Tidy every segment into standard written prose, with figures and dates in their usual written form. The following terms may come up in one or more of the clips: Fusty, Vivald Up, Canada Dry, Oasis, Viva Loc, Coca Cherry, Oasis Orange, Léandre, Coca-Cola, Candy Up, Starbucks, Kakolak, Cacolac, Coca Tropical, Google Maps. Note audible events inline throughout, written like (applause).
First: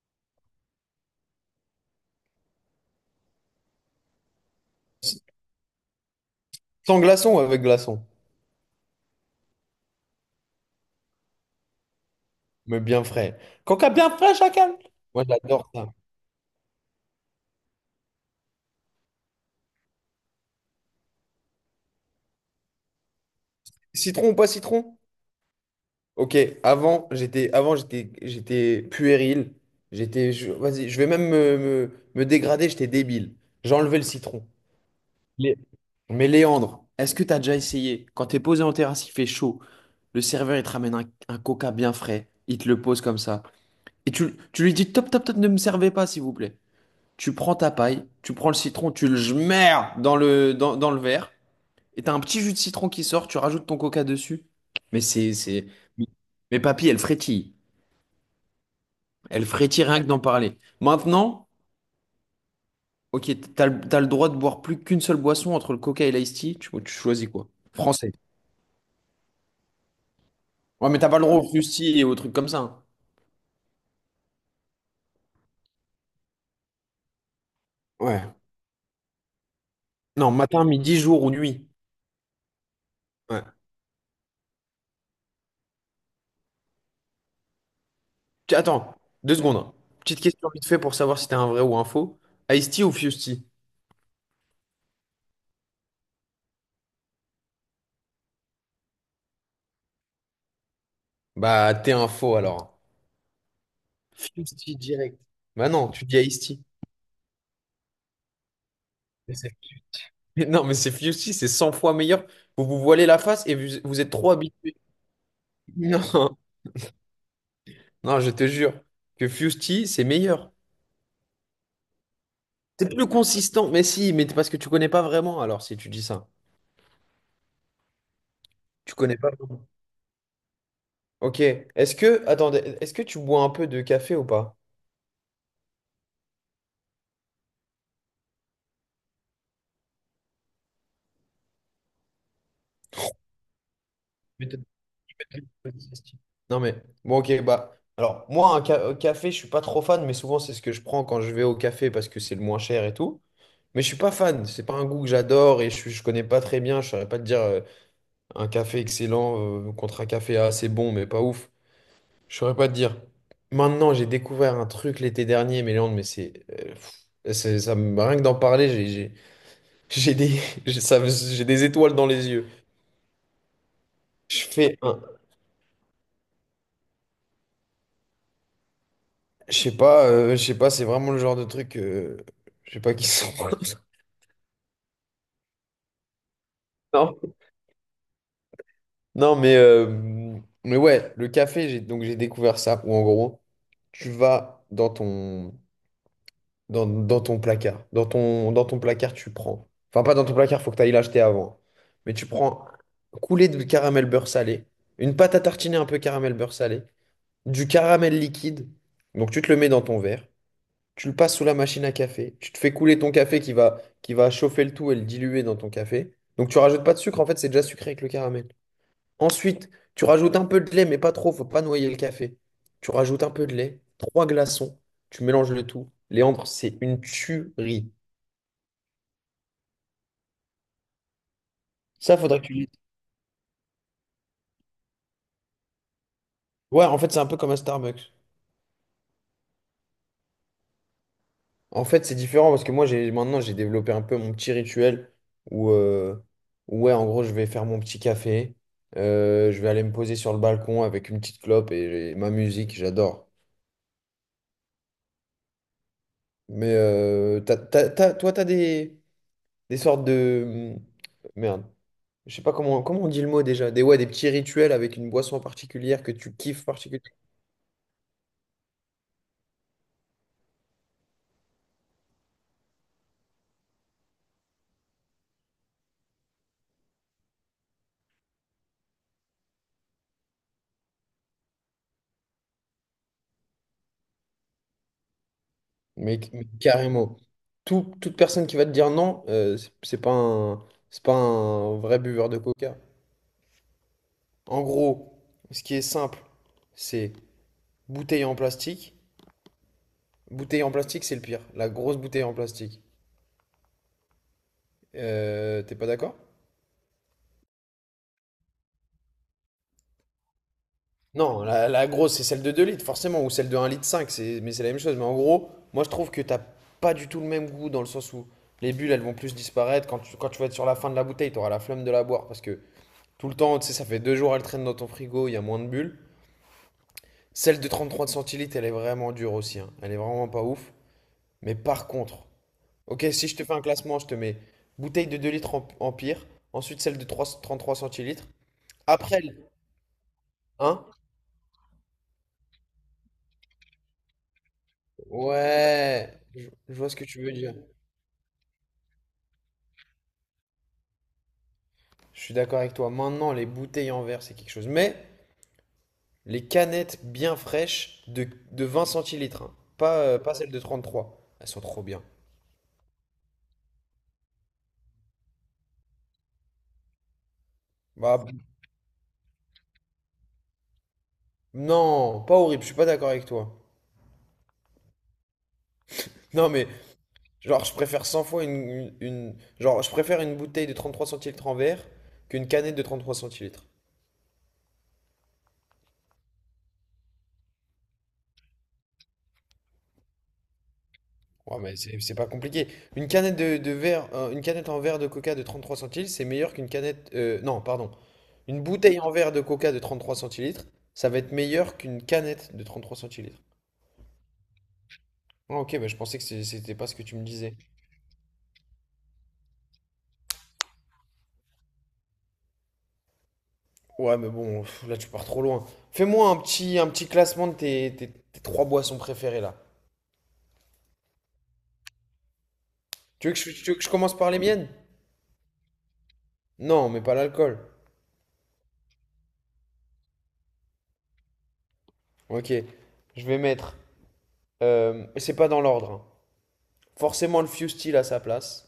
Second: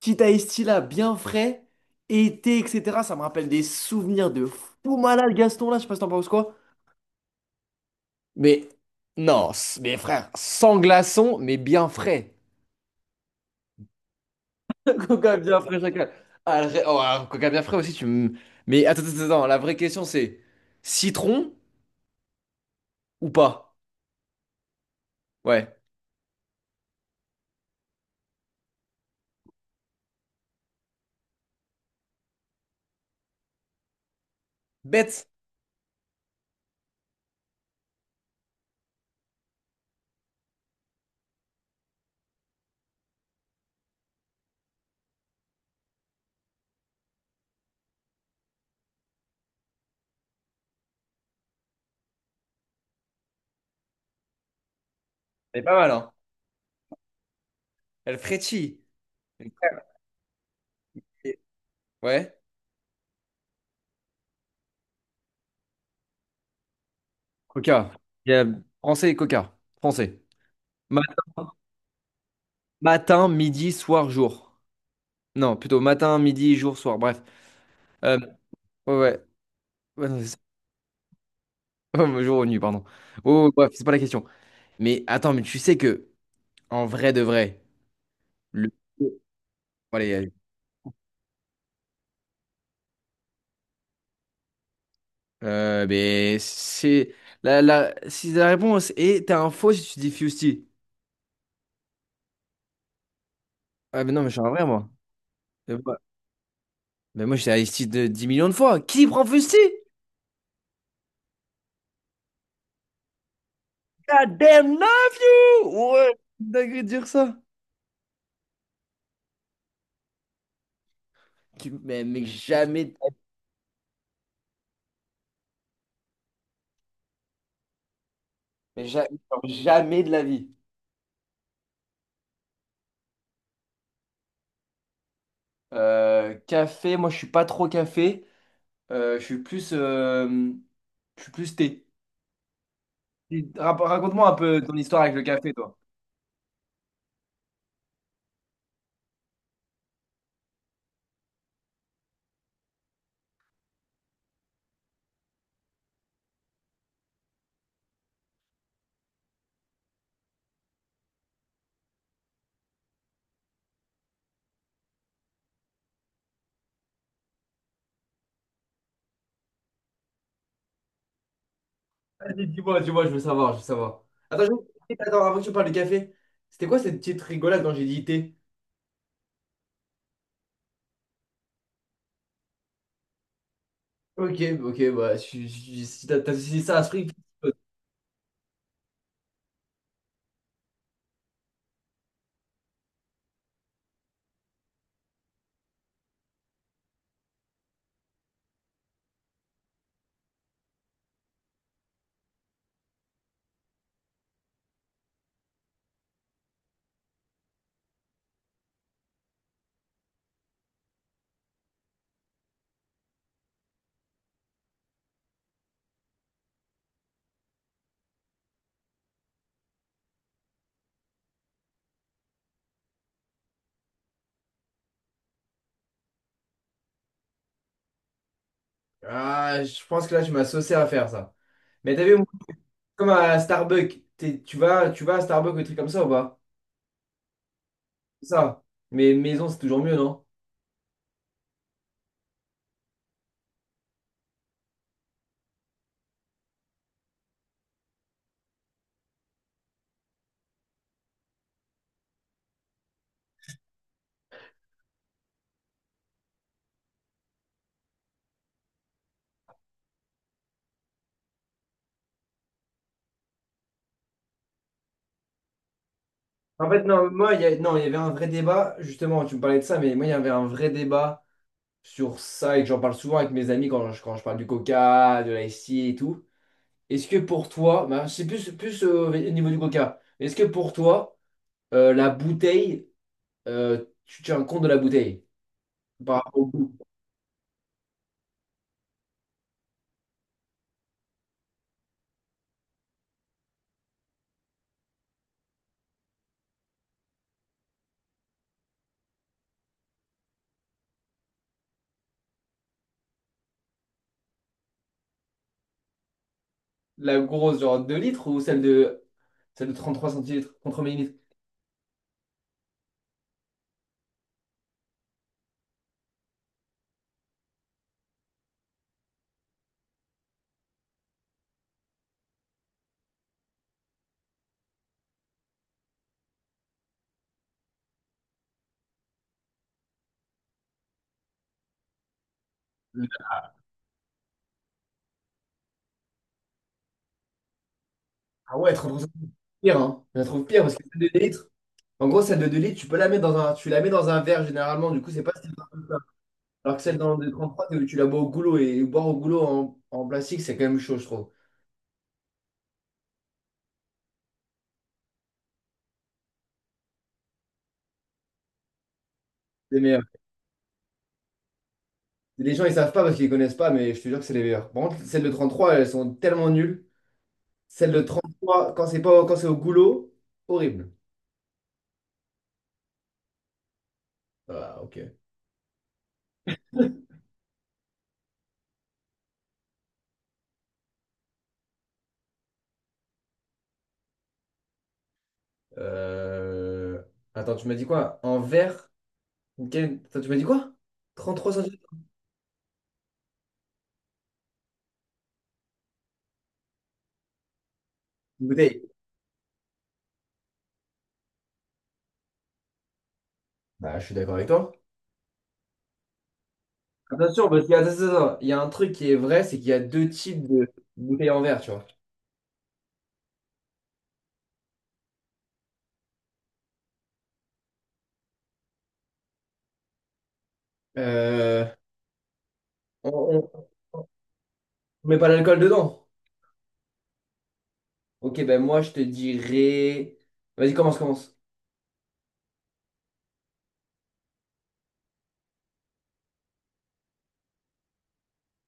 Petit iced tea là, bien frais, été, etc. Ça me rappelle des souvenirs de fou malade, Gaston, là, je sais pas si t'en penses quoi. Sans glaçon ou avec glaçon, Mais non, mais frère, sans glaçon, mais bien frais. mais bien frais. Coca bien frais, chacal. (laughs) Moi, Coca bien j'adore frais, ça. chacal. Ah, oh, ah, coca bien frais aussi, tu me. Mais attends, attends, attends, la vraie question c'est citron ou pas? Citron ou pas citron? Ouais. Ok, avant, j'étais puéril. J'étais vas-y, je vais même me dégrader, j'étais débile. J'enlevais le citron. Bête, Lé- Mais Léandre, est-ce que t'as déjà essayé? Quand t'es posé en terrasse, il fait chaud. Le serveur, il te ramène un coca bien frais. Il te le pose comme ça. Et tu lui dis, top, top, top, ne me servez pas, s'il vous plaît. Tu prends ta paille, tu prends le citron, tu le jmères dans le verre, et t'as un petit jus de citron qui sort, tu rajoutes ton coca dessus. Mais c'est, elle est c'est... pas mal, hein. Mais papy, elle frétille. Elle frétille. Elle Mais frère, frétille rien que d'en parler. et- Maintenant, ouais. ok, t'as le droit de boire plus qu'une seule boisson entre le coca et l'ice-tea, tu choisis quoi? Coca. Français. Il y a français et coca. Français. Ouais, mais Matin, t'as pas le droit au fruity et aux trucs comme ça, hein. matin, midi, soir, jour. Non, plutôt matin, midi, jour, soir, bref. Euh, Ouais. ouais, ouais, ouais, non, c'est Non, ça. matin, midi, jour ou nuit. (laughs) Ouais, jour ou nuit, pardon. Ouais. Oh, oh, bref, c'est pas la question. Mais attends, mais tu sais que, en vrai de vrai, le. Attends, 2 secondes. Petite Allez, question vite fait pour savoir si t'es un vrai ou un faux. Ice-tea ou Fusty? Mais c'est. Si la réponse est, t'as un faux si tu dis Fusty. Bah, t'es un faux alors. Ah, mais non, mais je suis un vrai, Fusty moi. direct. Bah Mais non, moi, tu dis Ice-T. mais moi, j'étais à Isti de 10 millions de fois. Qui prend Mais Fusty? (laughs) mais non, mais c'est Fusty, c'est 100 fois meilleur. Vous vous voilez la face et vous, vous êtes trop God habitué. damn love you! (laughs) Non, Ouais, dingue de dire ça. non, je te jure que Fusty, c'est meilleur. Mais jamais, C'est plus consistant. Mais si, mais parce que tu connais pas vraiment, alors si tu dis ça. mais Tu ja- connais pas genre vraiment. jamais de la vie. Ok. Attendez, est-ce que tu bois un peu de café ou pas? Café, moi je suis pas trop café. Euh, je suis plus, euh, je suis plus thé. Raconte-moi un Mais t'as- peu ton histoire avec le café, t'as- toi. Non, mais bon, ok, bah. Alors, moi, un café, je suis pas trop fan, mais souvent, c'est ce que je prends quand je vais au café parce que c'est le moins cher et tout. Mais je suis pas fan, c'est pas un goût que j'adore et je connais pas très bien. Je saurais pas te dire un café excellent contre un café assez bon, mais pas ouf. Je saurais pas te dire. Maintenant, j'ai découvert un truc l'été dernier, Méléandre, mais c'est. Rien que d'en parler, j'ai des, (laughs) j'ai des étoiles dans les yeux. Vas-y, dis-moi, dis-moi, je veux savoir, je veux savoir. Je Attends, fais un. attends, avant que tu parles du café, c'était quoi cette petite rigolade quand j'ai dit thé? Je sais pas, c'est vraiment le genre de truc. Je sais pas qui sont. (laughs) Ok, ok, bah, si t'as associé ça à Spring, Non, mais ouais, le café, j'ai découvert ça, où en gros, tu vas dans ton placard. Dans ton placard, tu prends. Enfin, pas dans ton placard, faut que tu ailles l'acheter avant. Mais tu prends coulée de caramel beurre salé, une pâte à tartiner un peu caramel beurre salé, du caramel liquide. Donc tu te le mets dans ton verre, tu le passes sous la machine à café, tu te fais couler ton café qui va chauffer le tout et le diluer dans ton café. Donc tu rajoutes pas de sucre, en fait, c'est déjà sucré avec le caramel. Ensuite, tu rajoutes un peu de lait, mais pas trop, faut pas noyer le café. Tu rajoutes un peu de lait, trois glaçons, tu mélanges le tout. Léandre, c'est une tuerie. ah, je pense que là, je m'associais à faire ça. Mais t'as vu, Ça, moi, faudrait que tu lises. comme à Starbucks, tu vas à Starbucks ou des trucs comme ça ou pas? Ouais, en fait, c'est un peu comme un Starbucks. C'est ça. Mais maison, c'est toujours mieux, non? En fait, c'est différent parce que moi, j'ai développé un peu mon petit rituel où, ouais, en gros, je vais faire mon petit café, je vais aller me poser sur le balcon avec une petite clope et ma musique, j'adore. Mais toi, t'as des sortes de... Merde. Je sais pas comment on dit le mot déjà. Ouais, des petits rituels avec une boisson particulière que tu kiffes En fait, non, particulièrement. moi, non, il y avait un vrai débat, justement, tu me parlais de ça, mais moi, il y avait un vrai débat sur ça et que j'en parle souvent avec mes amis quand je parle du coca, de l'IC et tout. Est-ce que pour toi, bah, c'est plus au niveau du coca, est-ce que pour toi, la bouteille, tu tiens compte de la bouteille par Mais, rapport mais au goût? carrément. Toute personne qui va te dire non, c'est pas un vrai buveur de coca. En gros, ce qui est simple, c'est bouteille en plastique. Bouteille en plastique, c'est le pire. La grosse bouteille en plastique. T'es pas d'accord? La grosse, genre 2 litres ou celle de 33 centilitres, contre millilitres? Non, la grosse, c'est celle de 2 litres, forcément, ou celle de 1,5 litres, mais c'est la même chose. Mais en gros, moi, je trouve que t'as pas du tout le même goût dans le sens où les bulles, elles vont plus disparaître. Quand tu vas être sur la fin de la bouteille, t'auras la flemme de la boire parce que tout le temps, tu sais, ça fait 2 jours, elle traîne dans ton frigo, il y a moins de bulles. Celle de 33 centilitres, elle est vraiment dure aussi, hein. Elle est vraiment pas ouf. Mais par contre, ok, si je te fais un classement, je te mets bouteille de 2 litres en pire, ensuite celle de 33 centilitres. Ah ouais, 33 Après, centilitres, pire, hein. Je la trouve pire parce que hein? celle de 2 litres. En gros, celle de 2 litres, tu peux la mettre dans un, tu la mets dans un verre généralement, du coup, c'est pas si grave. Ouais, je Alors que vois ce celle que dans tu le veux dire. 33, c'est où tu la bois au goulot et boire au goulot en plastique, c'est quand même chaud, je trouve. Je suis d'accord avec toi. Maintenant, les bouteilles en verre, c'est quelque chose. Mais les canettes bien fraîches de 20 centilitres, hein. C'est les Pas, meilleurs. euh, pas celles de 33. Elles sont trop bien. Les gens, ils savent pas parce qu'ils connaissent pas, mais je te jure que c'est les meilleurs. Par contre, celles de 33, elles sont tellement nulles. Celles de Bah, 33, quand c'est pas, quand c'est au goulot, horrible. non, pas horrible, je suis pas d'accord avec toi. Ah, ok. Non, mais genre, je préfère 100 fois une, genre, je préfère une bouteille de 33 centilitres en verre qu'une canette de 33 centilitres. Euh, Attends, tu m'as dit quoi? En verre? Attends, tu m'as dit quoi? 33 Ouais, mais centilitres? c'est pas compliqué. Une canette une canette en verre de coca de 33 centilitres, c'est meilleur qu'une canette. Non, pardon. Une Une bouteille. bouteille en verre de coca de 33 centilitres, ça va être meilleur qu'une canette de 33 centilitres. Bah, je suis d'accord avec toi. Ah, ok, bah, je pensais que c'était pas ce que tu me Bien sûr, disais. parce qu'il y a, attends, attends, attends, il y a un truc qui est vrai, c'est qu'il y a deux types de bouteilles en verre, tu vois. Ouais, mais bon, pff, là tu pars trop loin. Fais-moi un petit classement de tes trois boissons préférées là. Euh, Tu veux que je, on, tu veux que je commence par les miennes? on met pas l'alcool dedans. Non, mais pas l'alcool. Ok, ben moi je te dirais. Vas-y, commence, commence. Ok, je vais mettre. C'est pas dans l'ordre, hein. Forcément le Fusty à sa place.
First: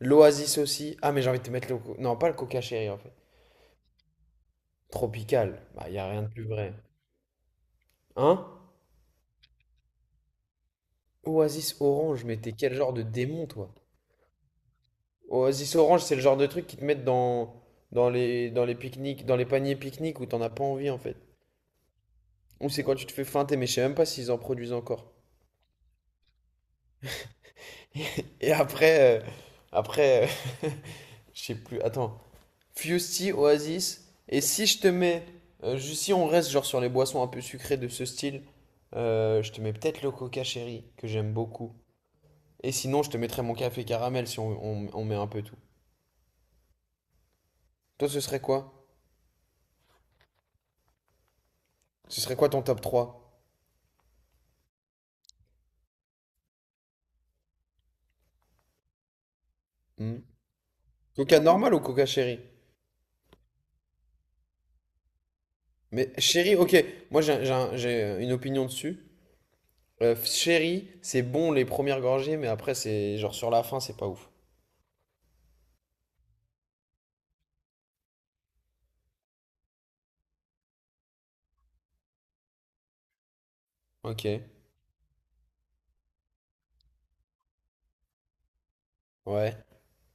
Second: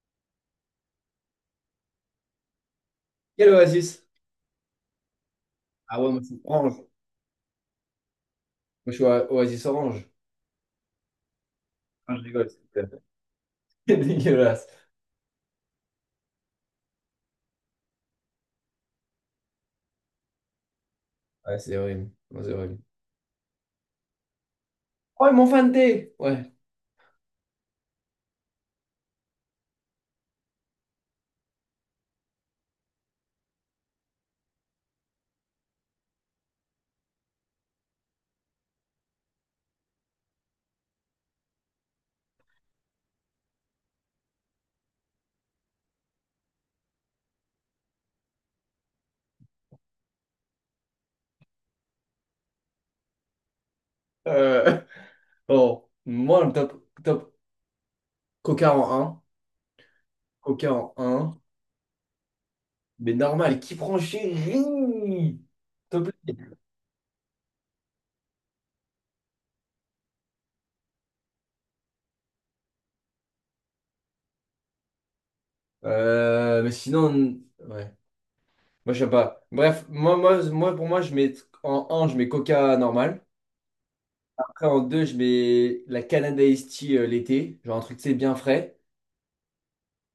L'Oasis aussi. Ah, mais j'ai envie de te mettre Non, pas le Coca Cherry en fait. Quel oasis? Tropical. Bah, y Ah a ouais, moi rien de c'est plus vrai. orange. Moi Hein? je suis oasis orange. Oasis Ah, je Orange, mais rigole, t'es quel c'est genre (laughs) de démon, toi? c'est dégueulasse. Oasis Orange, c'est le genre de truc qui te mettent dans les pique-niques, dans les paniers pique-niques où t'en as pas envie en fait. Ouais, c'est horrible. Ouais, c'est Ou horrible. c'est quand tu te fais feinter, mais je sais même pas s'ils en produisent encore. Oh, ils m'ont fanté! Ouais. Et après. Après. euh, (laughs) Je sais plus. Attends. Fusty, Oasis. Et si je te mets, si on reste genre sur les boissons un peu sucrées de ce style, je te mets peut-être le coca chéri, que j'aime beaucoup. Et sinon, je te mettrais mon café caramel si on met un peu tout. Toi, ce serait quoi? Ce serait quoi ton top trois? Euh, (laughs) bon, moi le top, top. Coca en un. Hmm. Coca en un. Coca normal ou coca chéri? Mais normal, qui prend chéri? Mais chéri, ok, moi j'ai une opinion dessus. Chéri, c'est bon les premières gorgées, mais après, c'est genre sur la fin, c'est pas ouf. Mais sinon, ouais. Moi, j'aime pas. Bref, pour moi, je mets en un, je mets Coca normal. Ok, Après, en 2 je mets la Canada Iced Tea l'été. Genre un truc, tu sais, bien frais. ouais.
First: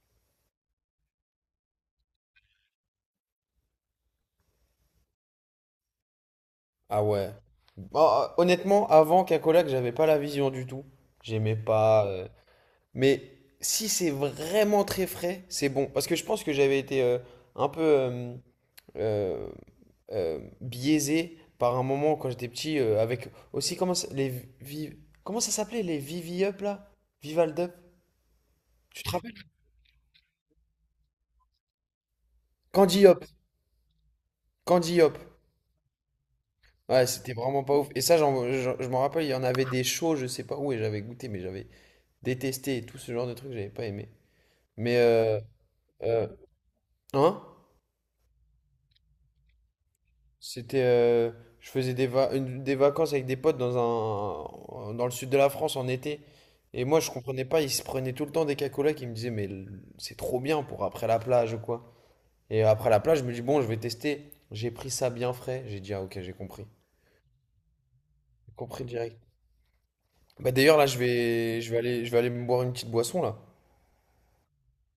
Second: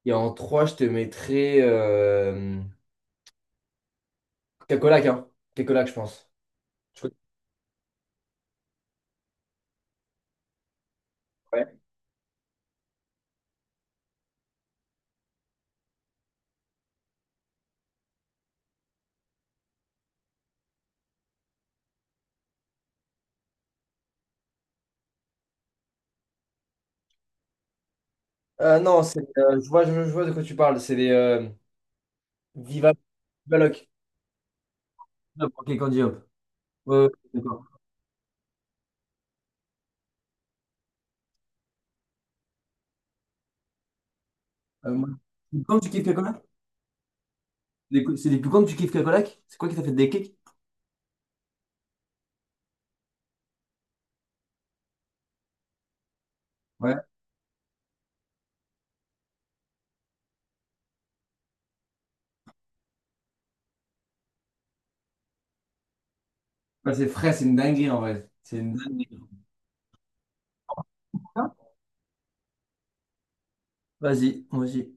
Et en 3 je te mettrais Coca-Cola, hein. Coca-Cola, je pense. Je Ah crois. ouais. Bah, honnêtement, avant Kakolak, j'avais pas la vision du tout. J'aimais Ouais. pas. Mais si c'est vraiment très frais, c'est bon. Parce que je pense que j'avais été un peu euh, biaisé par un moment quand j'étais petit avec aussi comment ça, les vi- comment ça s'appelait les Vivi Up là? Vivald Up? Non, Tu te c'est, rappelles? Je vois, je vois de quoi tu parles. C'est les Viva, Candy Up. Viva Loc. Candy Up. Hop, Ok, Candy Hop. Ouais, ouais, Ouais, ouais, c'était d'accord. vraiment pas ouf. Et ça, je m'en rappelle, il y en avait des shows, je sais pas où, et j'avais goûté, mais j'avais détesté et tout ce genre de trucs, j'avais pas aimé. Euh, Mais moi- Quand tu kiffes Euh, Cacolac? hein? Les C'est des plus grands tu kiffes Cacolac? C'est quoi qui t'a fait des kicks? C'était, euh, je faisais des vacances avec des potes dans le sud de la France en été. Et moi, je comprenais pas, ils se prenaient tout le temps des cacolacs. Ils me disaient, mais c'est trop bien pour après la plage ou quoi. Et après la plage, je me dis, bon, je vais tester. J'ai pris ça bien frais. J'ai dit, ah ok, j'ai compris. Ouais, c'est frais, c'est une dinguerie en vrai. J'ai C'est une compris dinguerie. direct. Bah d'ailleurs, là, je vais aller me boire une petite boisson, là. Vas-y, vas-y.